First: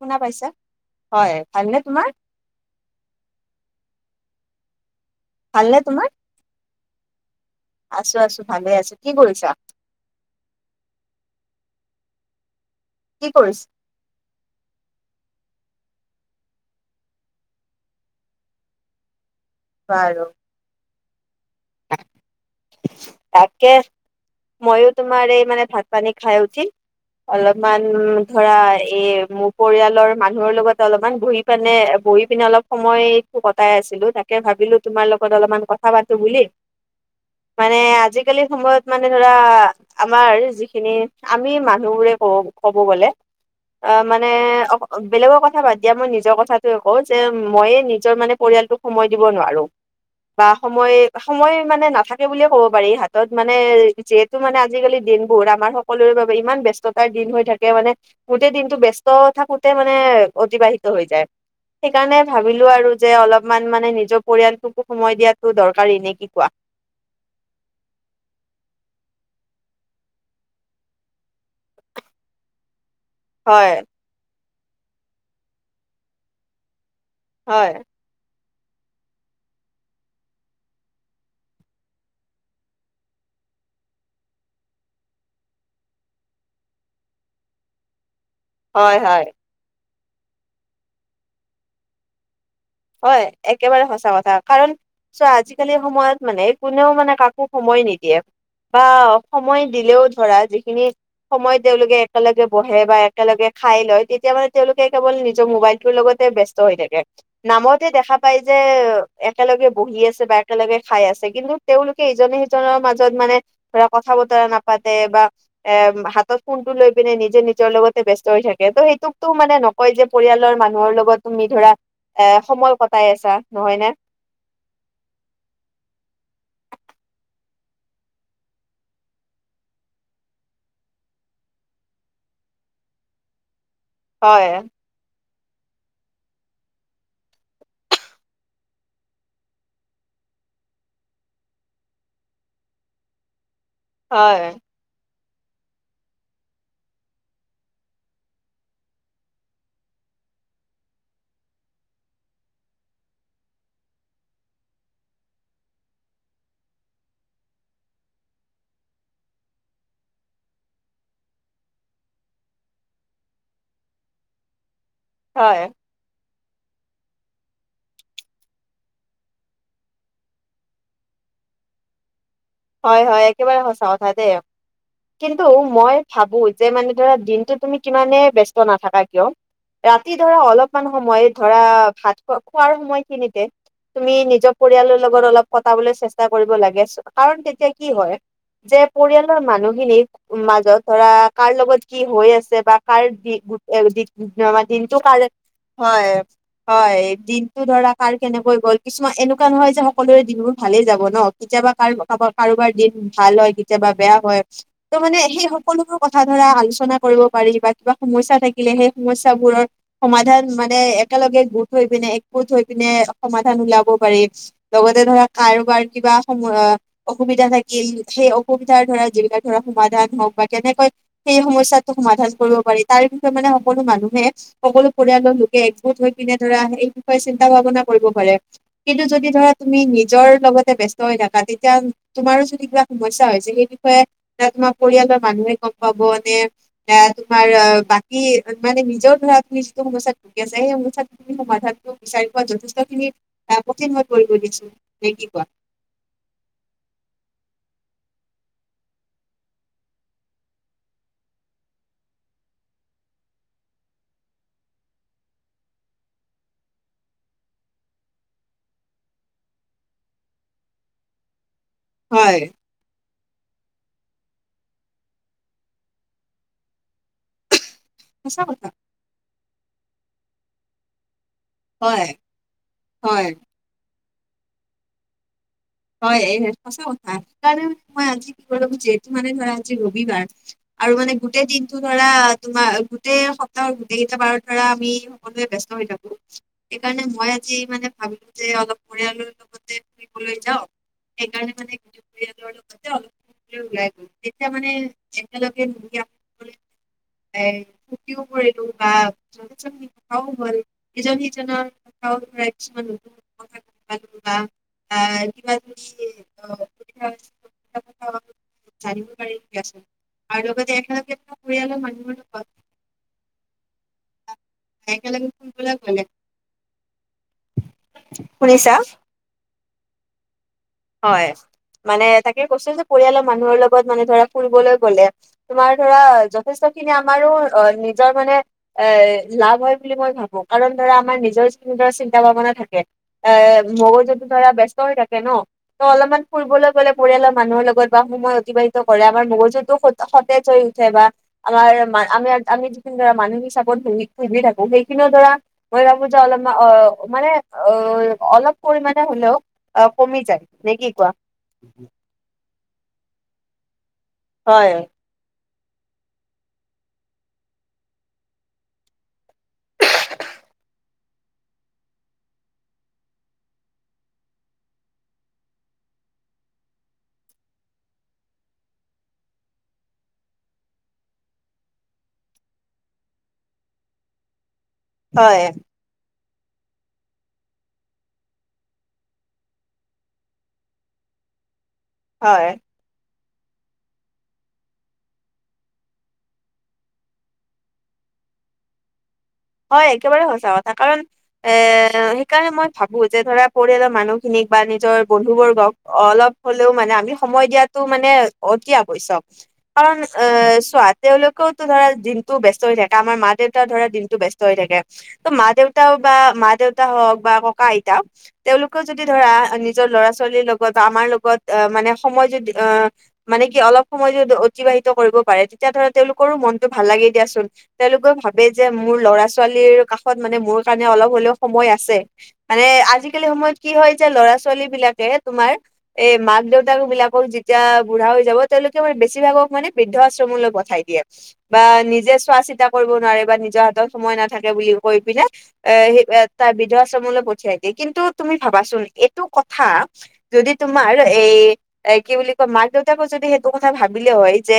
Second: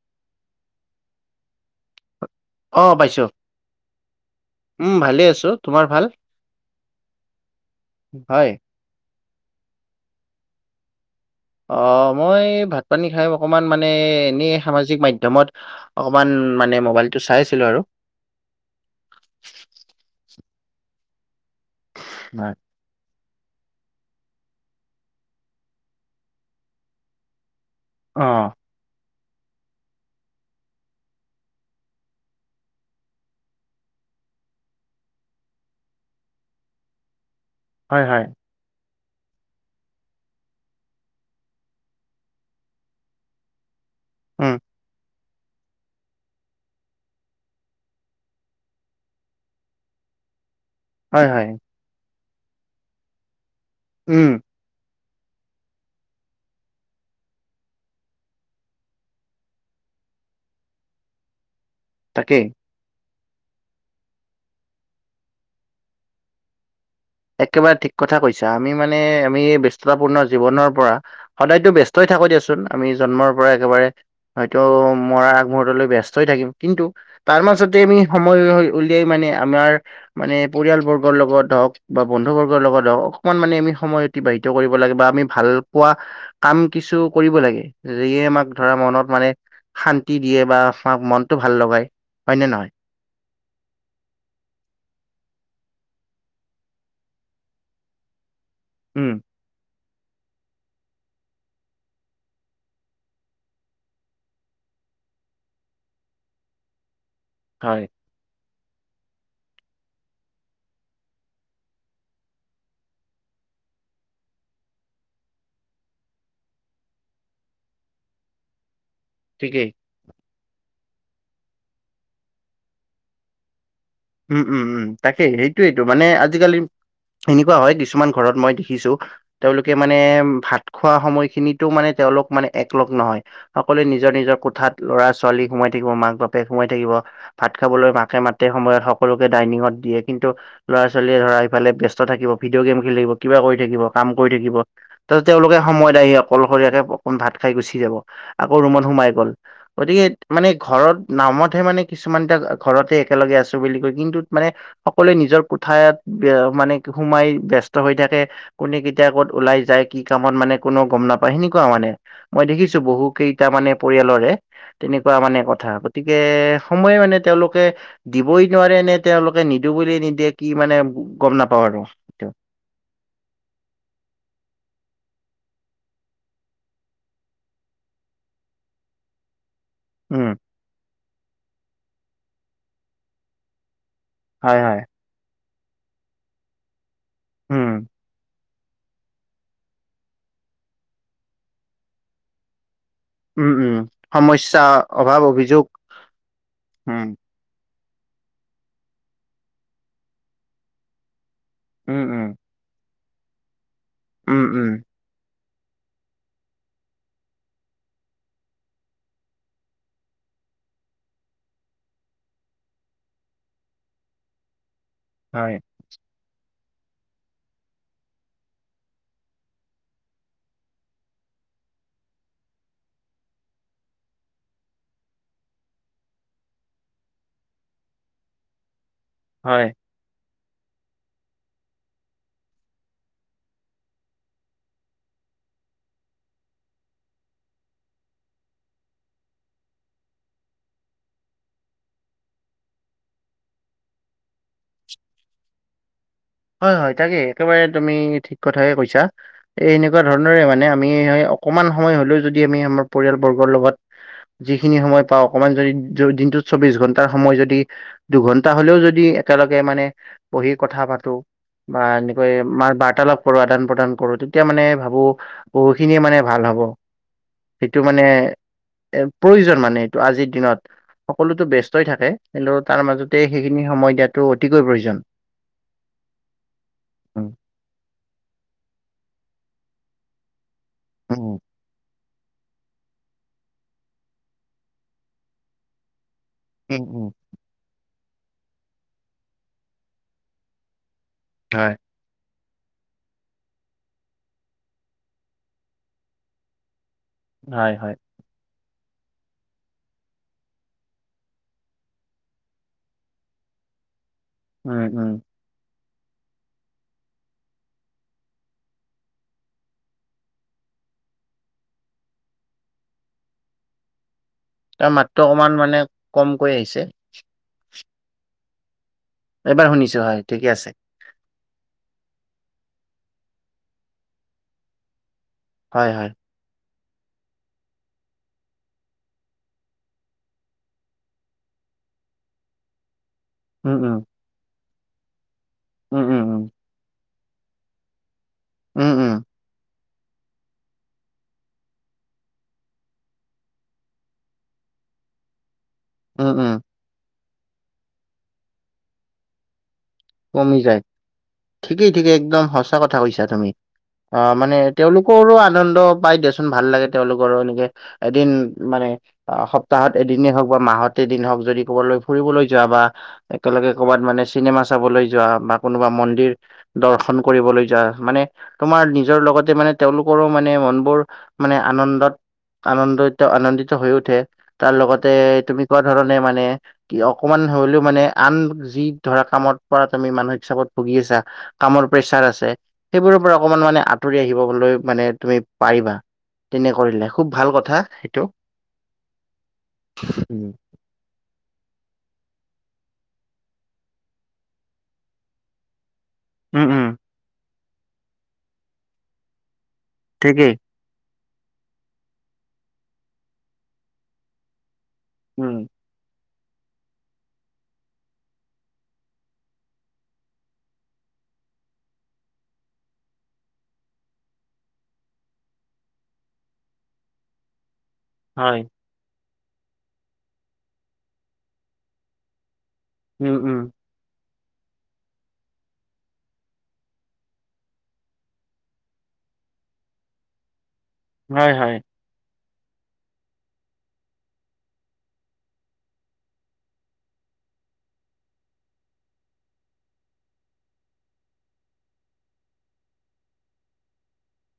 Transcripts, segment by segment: শুনা পাইছা? হয় ভালনে তোমাৰ। অ পাইছোঁ। উম ভালে আছো, তোমাৰ ভাল? আছো আছো হয়। ভালে আছো। কি কৰিছা? অ মই ভাত পানী খাই কি কৰিছ অকমান মানে মানে এনেই সামাজিক মাধ্যমত অকমান মানে মোবাইলটো চাই আছিলো আৰু। বাৰু। নাই। তাকে মইয়ো তোমাৰ এই মানে ভাত পানী খাই উঠি অলপমান অ', ধৰা এই মোক পৰিয়ালৰ মানুহৰ লগতে অলপমান বহি পাননে বহি পিনে অলপ সময় কটাই আছিলো তাক ভাবিলো তোমাৰ লগত অলপমান কথা পাতো বুলি। মানে হয় হয়। আজিকালি সময়ত মানে ধৰা আমাৰ যিখিনি আমি মানুহবোৰে কব ক'ব গ'লে অ মানে উম, অ বেলেগৰ কথা বাদ দিয়া মই নিজৰ কথাটো কওঁ যে, মই নিজৰ মানে পৰিয়ালটোক সময় দিব নোৱাৰো। বা সময় হয় হয়। সময় মানে নাথাকে বুলিয়ে ক'ব পাৰি হাতত মানে উম, যিহেতু মানে আজিকালি দিনবোৰ আমাৰ সকলোৰে বাবে ইমান ব্যস্ততাৰ দিন হৈ থাকে মানে গোটেই দিনটো ব্যস্ত থাকোতে মানে অতিবাহিত হৈ যায়। সেইকাৰণে তাকেই। ভাবিলো আৰু যে অলপমান মানে নিজৰ পৰিয়ালটোকো সময় দিয়াতটো দৰকাৰী নে কি কোৱা? একেবাৰে ঠিক কথা কৈছা। আমি মানে আমি ব্যস্ততাপূৰ্ণ জীৱনৰ পৰা সদায়তো ব্যস্তই থাকো দিয়াচোন আমি জন্মৰ পৰা হয় একেবাৰে হয়তো মৰাৰ আগমহূৰ্তলৈ ব্যস্তই থাকিম কিন্তু তাৰ হয় মাজতে আমি সময় উলিয়াই মানে আমাৰ মানে পৰিয়ালবৰ্গৰ লগত হওক বা বন্ধু বৰ্গৰ লগত হওক অকমান মানে আমি সময় অতিবাহিত কৰিব লাগে বা আমি ভাল পোৱা কাম কিছু কৰিব লাগে যিয়ে আমাক ধৰা হয় মনত হয় মানে শান্তি দিয়ে বা আমাক মনটো ভাল লগাই হয় নে নহয়? হয় একেবাৰে সঁচা কথা কাৰণ চোৱা আজিকালি সময়ত মানে কোনেও মানে কাকো সময় নিদিয়ে বা উম। সময় দিলেও ধৰা যিখিনি সময় তেওঁলোকে একেলগে বহে বা একেলগে খাই লয় তেতিয়া মানে তেওঁলোকে কেৱল নিজৰ মোবাইল টোৰ লগতে ব্যস্ ত হৈ থাকে হয় নামতে দেখাত পাই যে একেলগে বহি আছে বা একেলগে খাই আছে কিন্তু তেওঁলোকে ইজনে সিজনৰ মাজত মানে ধৰা কথা বতৰা নাপাতে বা এ হাতত ফোনটো লৈ পিনে নিজে নিজৰ লগতে ব্যস্ত হৈ থাকে ত' সেইটো টো মানে ঠিকেই নকয় যে পৰিয়ালৰ মানুহৰ লগত তুমি ধৰা এ সময় কটাই আছা নহয় নে উম উম উম তাকেই সেইটোয়েইটো মানে আজিকালি এনেকুৱা হয় কিছুমান ঘৰত মই দেখিছো তেওঁলোকে মানে ভাত খোৱা সময়খিনিতো মানে তেওঁলোক মানে একলগ নহয় সকলোৱে নিজৰ নিজৰ হয় কোঠাত ল'ৰা ছোৱালী সোমাই থাকিব মাক বাপেক সোমাই থাকিব ভাত খাবলৈ মাকে মাতে সময়ত সকলোকে ডাইনিঙত দিয়ে কিন্তু ল'ৰা ছোৱালীয়ে ধৰা ইফালে ব্যস্ত থাকিব ভিডিঅ' গেম খেলি থাকিব কিবা কৰি থাকিব কাম কৰি হয় থাকিব তাতে তেওঁলোকে সময়ত আহি অকলশৰীয়াকে অকণ ভাত খাই গুচি যাব আকৌ ৰুমত সোমাই গ'ল গতিকে মানে ঘৰত নামতহে মানে কিছুমান টা ঘৰতে একেলগে আছো বুলি কৈ কিন্তুত মানে সকলোৱে নিজৰ কোঠাত মানে সোমাই ব্যস্ত হৈ থাকে কোনে কেতিয়া কত ওলাই যায় কি কামত মানে কোনৌও গম নাপায় সেনেকুৱা মানে মই দেখিছো বহু কেইটা মানে পৰিয়ালৰে তেনেকুৱা মানে হয় কথা গতিকে সময় মানে তেওঁলোকে দিবই। নোৱাৰে নে তেওঁলোকে নিদো বুলি নিদিয়ে কি মানে গম নাপাওঁ আৰু। এইটো হয় হয় একেবাৰে সঁচা কথা দে। কিন্তু মই ভাবো যে মানে ধৰা দিনটো তুমি কিমানে ব্যস্ত নাথাকা কিয় ৰাতি উম ধৰা অলপমান সময় ধৰা ভাত খোৱা খোৱাৰ সময়খিনিতে তুমি নিজৰ হয় হয় পৰিয়ালৰ লগত অলপ কটাবলৈ চেষ্টা কৰিব লাগে কাৰণ উম তেতিয়া কি হয় যে পৰিয়ালৰ মানুহখিনিক মাজত ধৰা কাৰ লগত কি হৈ আছে বা কাৰ দি উম উম সমস্যা [unintelligible] দিনটো কাৰ অভাৱ অভিযোগ হয় হয় উম দিন টো ধৰা কাৰ কেনেকৈ গ'ল কিছুমান এনেকুৱা নহয় যে সকলোৰে দিনবোৰ ভালেই যাব ন কেতিয়াবা উম কাৰবা উম কাৰোবাৰ দিন ভাল হয় কেতিয়াবা বেয়া উম হয়। উম ত' মানে সেই সকলোবোৰ কথা ধৰা আলোচনা কৰিব পাৰি বা কিবা সমস্যা থাকিলে সেই সমস্যাবোৰৰ সমাধান মানে একেলগে গোট হৈ পিনে একগোট হৈ পিনে সমাধান ওলাব পাৰি। লগতে ধৰা হয় কাৰোবাৰ কিবা সম অ অসুবিধা থাকিল সেই অসুবিধাৰ ধৰা যিবিলাক ধৰ সমাধান হওঁক বা কেনেকৈ সেই সমস্যাটো সমাধান কৰিব পাৰি তাৰ বিষয়ে মানে সকলো মানুহে সকলো পৰিয়ালৰ লোকে একগোট হৈ পেনে ধৰা এই বিষয়ে চিন্তা ভাৱনা কৰিব পাৰে কিন্তু যদি ধৰা হয় তুমি নিজৰ লগতে ব্যস্ত হৈ থাকা তেতিয়া তোমাৰো যদি কিবা সমস্যা হৈছে সেই বিষয়ে তোমাৰ পৰিয়ালৰ মানুহে গম পাব নে এ তোমাৰ আহ বাকী মানে নিজৰ ধৰা তুমি যিটো সমস্যাত ভুগি আছে সেই সমস্যাত সমাধানটো বিচাৰি পোৱাত যথেষ্টখিনিত অ কঠিন হৈ পৰিব দিছো নে কি কোৱা। হয় হয় তাকে একেবাৰে তুমি ঠিক কথাহে কৈছা। এই এনেকুৱা ধৰণৰে মানে আমি অকমান সময় হলেও যদি আমি আমাৰ পৰিয়ালবৰ্গৰ লগত যিখিনি সময় পাওঁ অকমান যদি দিনটোত চৌবিশ ঘণ্টা সময় যদি দুঘন্টা হলেও যদি একেলগে মানে বহি কথা পাতো বা এনেকৈ হয় মাৰ বাৰ্তালাপ কৰো আদান প্ৰদান কৰো তেতিয়া মানে ভাবো বহু খিনিয়ে মানে ভাল হব। সেইটো মানে সঁচা কথা এ প্ৰয়োজন মানে এইটো আজিৰ দিনত সকলোতো ব্যস্ তই থাকে হয় কিন্ত তাৰ মাজতে হয় সেইখিনি সময় দিয়াটো অতিকৈ প্ৰয়োজন। হয় এই সঁচা কথা উম, সেইকাৰণে মই আজি [inaudible] কি ক ল যিহেতু মানে ধৰা আজি ৰবিবাৰ। আৰু মানে উম, গোটেই দিন ধৰা তোমাৰ গোটেই সপ্তাহৰ গোটেই কেইটা বাৰত ধৰা আমি সকলোৱে ব্স্ত হৈ থাকো। উম, সেইকাৰণে উম, মই আজি মানে ভাবো যে অলপ পৰিয়ালৰ লগতে ফুৰিবলৈ যাওঁ। সেইকাৰণে হয়। মানে পৰিয়ালৰ লগত অলপ ওলাই গ'ল তেতিয়া মানে একেলগে [inaudible] এই হয়। ফূৰ্তি কৰিলোঁ বা [unintelligible] হয় এজন সিজনৰ কিছুমান হ। উম, উম। আহ কি? [unintelligible] জানিব পাৰি দিয়াচোন আৰু লগতে একে লগে পৰিয়ালৰ মানুহৰ লগত তাৰ একেলগে মাত্ৰ অকমান ফুৰিবলৈ মানে গ'লে কমকৈ আহিছে। শুনিছা? এইবাৰ শুনিছো হয় ঠিকে আছে। হয়, মানে তাকে কৈছোঁ যে পৰিয়ালৰ মানুহৰ লগত মানে ধৰা ফুৰিবলৈ গলে। তোমাৰ হয়, ধৰা হয়। যথেষ্ট খিনি আমাৰো অ নিজৰ মানে এ লাভ হয় বুলি মই ভাবো কাৰণ ধৰা আমাৰ নিজৰ ধৰা চিন্তা ভাৱনা থাকে। এ উম, উম। মগজুটো ধৰা ব্যস্ত হৈ থাকে ন, ত উম, উম, অলপমান উম। ফুৰিবলৈ গ'লে। পৰিয়ালৰ মানুহৰ লগত বা সময় অতিবাহিত উম, কৰে উম। আমাৰ মগজুতটো সতেজ হৈ উঠে বা। আমাৰ আমি আমি যিখিনি ধৰা মানসিক চাপত ভূগি থাকোঁ সেইখিনিও ধৰা মই ভাবো যে উম, অলপ উম। অ মানে অ অলপ পৰিমাণে হলেও কমি কমি নে যায়, কি কোৱা ঠিকেই ঠিকেই একদম সঁচা কথা কৈছা তুমি, অ মানে হয় তেওঁলোক। কৰো আনন্দ পাই দিয়াচোন ভাল লাগে তেওঁলোকৰো এনেকে এদিন মানে অ সপ্তাহত এদিনেই হওঁক বা মাহত এদিন হওঁক যদি ক'বালৈ ফুৰিবলৈ যোৱা বা একেলগে কৰ'বাত মানে চিনেমা চাবলৈ যোৱা বা কোনোবা মন্দিৰ দৰ্শন কৰিবলৈ যায় মানে তোমাৰ নিজৰ লগতে মানে তেওঁলোকৰো মানে মনবোৰ মানে আনন্দত আনন্দ তেওঁ আনন্দিত হৈ উঠে তাৰ লগত। তাতে হয়, তুমি কোৱা ধৰণে মানে কি অকমান হলেও মানে আন যি ধৰা কামত। পৰা তুমি মানসিক চাপত ভুগি আছা কামৰ প্ৰেচাৰ হয়, আছে। সেইবোৰৰ পৰা অকমান মানে আঁতৰি আহিবলৈ মানে তুমি পাৰিবা। তেনে কৰিলে খুব ভাল কথা সেইটো। হয় একেবাৰে সঁচা উম। কথা কাৰণ এ সেইকাৰণে মই ভাবো যে ধৰা পৰিয়ালৰ মানুহখিনিক বা নিজৰ বন্ধু বৰ্গক অলপ উম হলেও মানে উম আমি সময় দিয়াটো মানে অতি আৱশ্যক কাৰণ এ ঠিকেই। চোৱা তেওঁলোকেতো ধৰা দিনতো ব্যস্ত হৈ থাকে আমাৰ মা-দেউতা ধৰা দিনটো ব্যস্ত হৈ থাকে। ত উম মা-দেউতাও বা মা- দেউতা হওঁক বা ককা, আইতা তেওঁলোকেও যদি ধৰা নিজৰ লৰা-ছোৱালীৰ লগত বা আমাৰ লগত আহ মানে সময় যদি অহ মানে কি অলপ সময় যদি অতিবাহিত কৰিব পাৰে তেতিয়া ধৰা তেওঁলোকৰো মনটো ভাল লাগে দিয়াচোন। তেওঁলোকৰ ভাবে হয় যে মোৰ ল'ৰা ছোৱালীৰ কাষত মানে মোৰ কাৰণে অলপ হ'লেও সময় আছে, মানে আজিকালি উম সময়ত উম কি হয় যে ল'ৰা -ছোৱালী বিলাকে তোমাৰ এই মাক-দেউতাক বিলাকৰ যেতিয়া বুঢ়া হৈ যাব তেওঁলোকে মানে বেছিভাগক মানে বৃদ্ধ আশ্ৰমলৈ পঠাই দিয়ে। হয় বা হয় নিজে চোৱা চিতা কৰিব নোৱাৰে বা নিজৰ হাতত সময় নাথাকে বুলি কৈ পিনে। এ তাৰ বিদ্ধাশ্ৰমলৈ পঠিয়াই দিয়ে কিন্তু তুমি ভাবাচোন এইটো কথা। যদি তোমাৰ এই। এ কি বুলি কয় মাক দেউতাকো যদি সেইটো কথা ভাবিলে হয় যে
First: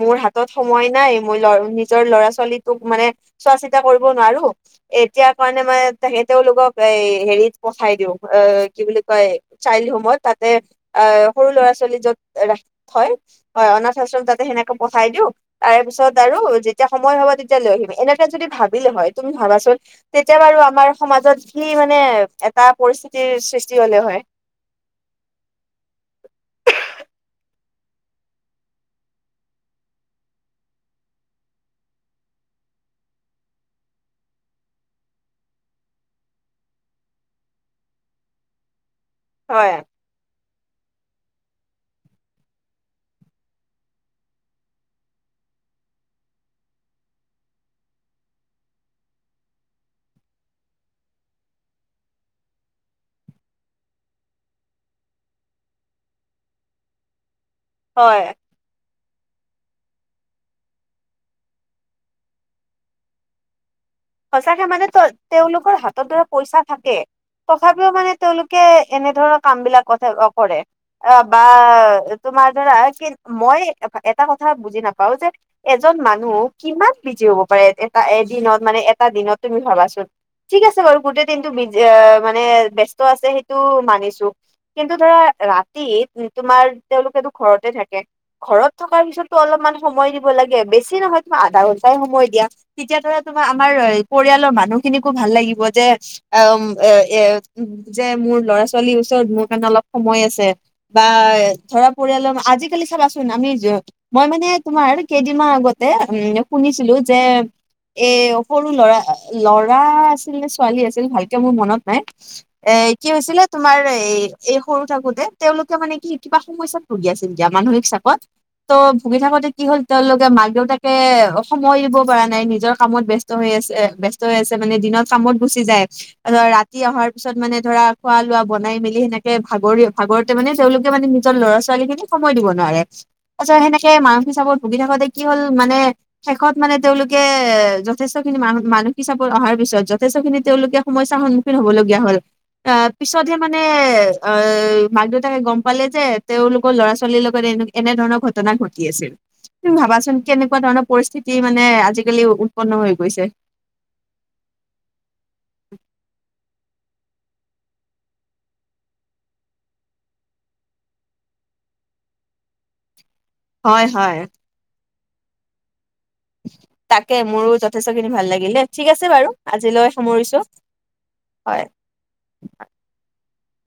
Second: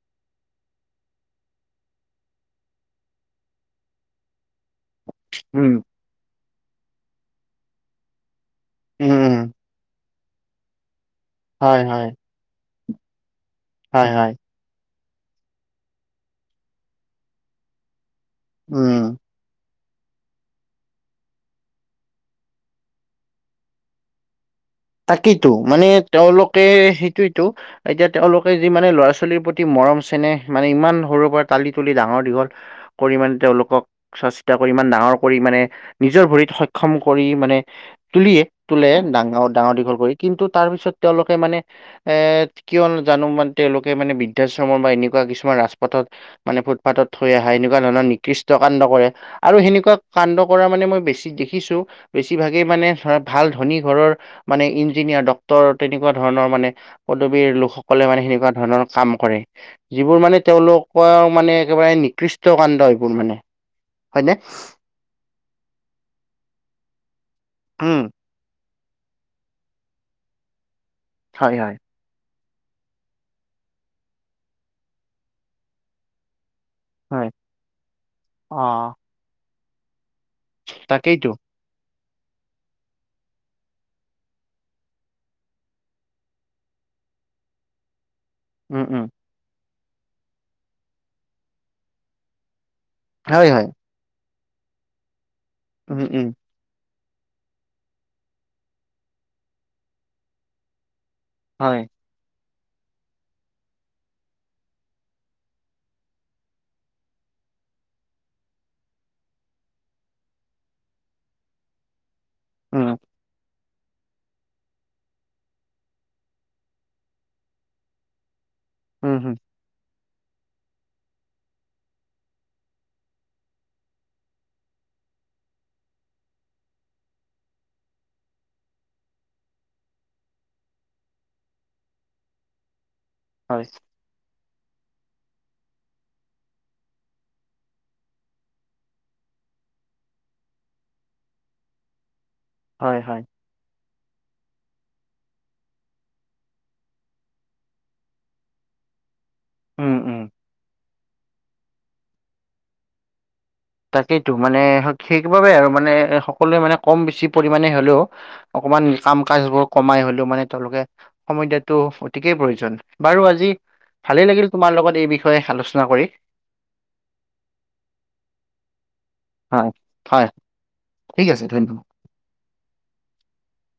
মোৰ হাতত সময় নাই মই ল নি। নিজৰ ল'ৰা ছোৱালীটোক মানে চোৱা চিতা কৰিব নোৱাৰো এতিয়া কাৰণে উম মানে। তাকে তেওঁলোকক এই হেৰিত পঠাই দিওঁ অ কি বুলি উম কয় উম চাইল্ড হোমত তাতে। আহ সৰু ল'ৰা হয় ছোৱালী হয় যত ৰাখি থয় হয় অনাথ আশ্ৰম তাতে সেনেকে। পঠাই দিও তাৰ পিছত আৰু যেতিয়া সময় হব তেতিয়া লৈ আহিম এনেকে যদি। ভাবিলে উম। হয় তুমি ভাবাচোন। তেতিয়া বাৰু আমাৰ সমাজত সি মানে এটা পৰিস্থিতিৰ সৃষ্টি হ'লে হয়। তাকেতো মানে তেওঁলোকে সেইটোৱেতো। এতিয়া তেওঁলোকে যি মানে ল'ৰা ছোৱালীৰ প্ৰতি মৰম চেনেহ মানে ইমান সৰুৰ পৰা তালি তুলি ডাঙৰ দীঘল। কৰি মাণে তেওঁলোকক। চোৱা চিতা কৰি ইমান ডাঙৰ কৰি মানে নিজৰ ভৰিত সক্ষম কৰি মানে। তুলিয়ে তোলে ডাঙৰ হয় ডাঙৰ দীঘল কৰি কিন্তু তাৰ পিছত তেওঁলোকে মানে। এ কিয় জানো ইমান তেওঁলোকে মানে বৃদ্ধাশ্ৰমৰ বা এনেকুৱা কিছুমান ৰাজপথত। মানে ফুটপাথত থৈ আহা এনেকুৱা ধৰণৰ নিকৃষ্ট কাণ্ড কৰে। আৰু সেনেকুৱা কাণ্ড কৰা মানে মই বেছি দেখিছো। বেছিভাগেই মানে ধৰা ভাল ধনী ঘৰৰ। মানে ইঞ্জিনিয়াৰ ডক্তৰ তেনেকুৱা ধৰণৰ মানে পদবীৰ লোকসকলে মানে হয় সেনেকুৱা ধৰণৰ। কাম কৰে যিবোৰ মানে তেওঁলোকৰ মানে একেবাৰে নিকৃষ্ট কাণ্ড এইবোৰ মানে। হয়নে? সঁচাকে মানে তেওঁলোকৰ হাততো পইচা থাকে তথাপিও উম, মানে। তেওঁলোকে এনেধৰণৰ কাম বিলাক কথা কৰে বা। হয়, হয়, তোমাৰ ধৰা কি মই এটা কথা বুজি নাপাও যে এজন মানুহ। কিমান বিজি হয়, হ'ব পাৰে এটা এদিনত মানে অ', এটা দিনত তুমি ভাবাচোন। ঠিক আছে বাৰু গোটেই তাকেইতো দিনটো মানে ব ব্যস্ত আছে সেইটো মানিছো। কিন্তু ধৰা ৰাতি তোমাৰ তেওঁলোকেটো ঘৰতে থাকে। ঘৰত উম, থকাৰ উম, পিছতো অলপমান সময় দিব লাগে! বেছি নহয়, তোমাৰ আধা ঘন্টাই সময় দিয়া! তেতিয়া ধৰা তোমাৰ হয়, হয়, আমাৰ পৰিয়ালৰ মানুহখিনিকো ভাল লাগিব যে উম, উম, এম। এ, এ যে মোৰ ল'ৰা ছোৱালীৰ ওচৰত মোৰ কাৰণে অলপ সময় আছে বা এই। হয়, ধৰা পৰিয়ালৰ আজিকালি চাবাচোন আমি য। মই মানে তোমাৰ কেইদিনমান আগতে উম শুনিছিলোঁ, যে এই। সৰু ল'ৰা, ল'ৰা আছিল নে ছোৱালী আছিল ভালকে মোৰ মনত নাই। এ উম, কি হৈছিলে তোমাৰ এ এই সৰু থাকোতে তেওঁলোকে মানে কি কিবা সমস্যাত। ভূগি আছিল মানসিক চাপত। ত' উম, ভুগি উম, থাকোঁতে কি হল, তেওঁলোকে মাক দেউতাকে সময় দিব পৰা নাই নিজৰ কামত বেছ। ত, হৈ আছে! ব্যস্ত হৈ আছে, মানে দিনত কামত গুচি যায়! ৰাতি অহাৰ পিছত মানে ধৰা খোৱা লোৱা বনাই মেলি সেনেকে ভাগৰি ভাগৰ। ত মানে তেওঁলোকে মানে নিজৰ ল'ৰা ছোৱালী খিনিকো সময় দিব নোৱাৰে! তাৰপিছত হয়, সেনেকে মানসিক চাপত ভুগি থাকোতে কি হ'ল মানে শেষত মানে তেওঁলোকে এ। যথেষ্টখিনি মান মানসিক চাপৰ অহাৰ পিছত যথেষ্টখিনি তেওঁলোকে সমস্যাৰ সন্মুখীন হ'বলগীয়া হ'ল! আ হয়, হয়, পিছত হে। মানে অ মাক দেউতাকে গম পালে যে তেওঁলোকৰ ল'ৰা ছোৱালীৰ লগত এনেকে। এনে ধৰণৰ ঘটনা ঘটি আছিল। তুমি উম, ভাবাচোন উম। কেনেকুৱা ধৰণৰ পৰিস্থিতি মানে আজিকালি উৎপন্ন হৈ গৈছে। তাকেইতো মানে সেইবাবে আৰু মানে সকলোৱে মানে কম বেছি পৰিমণে হ'লেও। অকমান কাম কাজ বোৰ কমাই হ'লেও মানে তেওঁলোকে। সময় দিয়াটো অতিকেই প্ৰয়োজন বাৰু আজি। হয় হয় ভালেই লাগিল তোমাৰ লগত এই বিষয়ে আলোচনা কৰি। তাকে মোৰো যথেষ্টখিনি ভাল ঠিক আছে বাৰু। হয় আজিলৈ হয় সামৰিছোঁ! ঠিক আছে হয়! ধন্যবাদ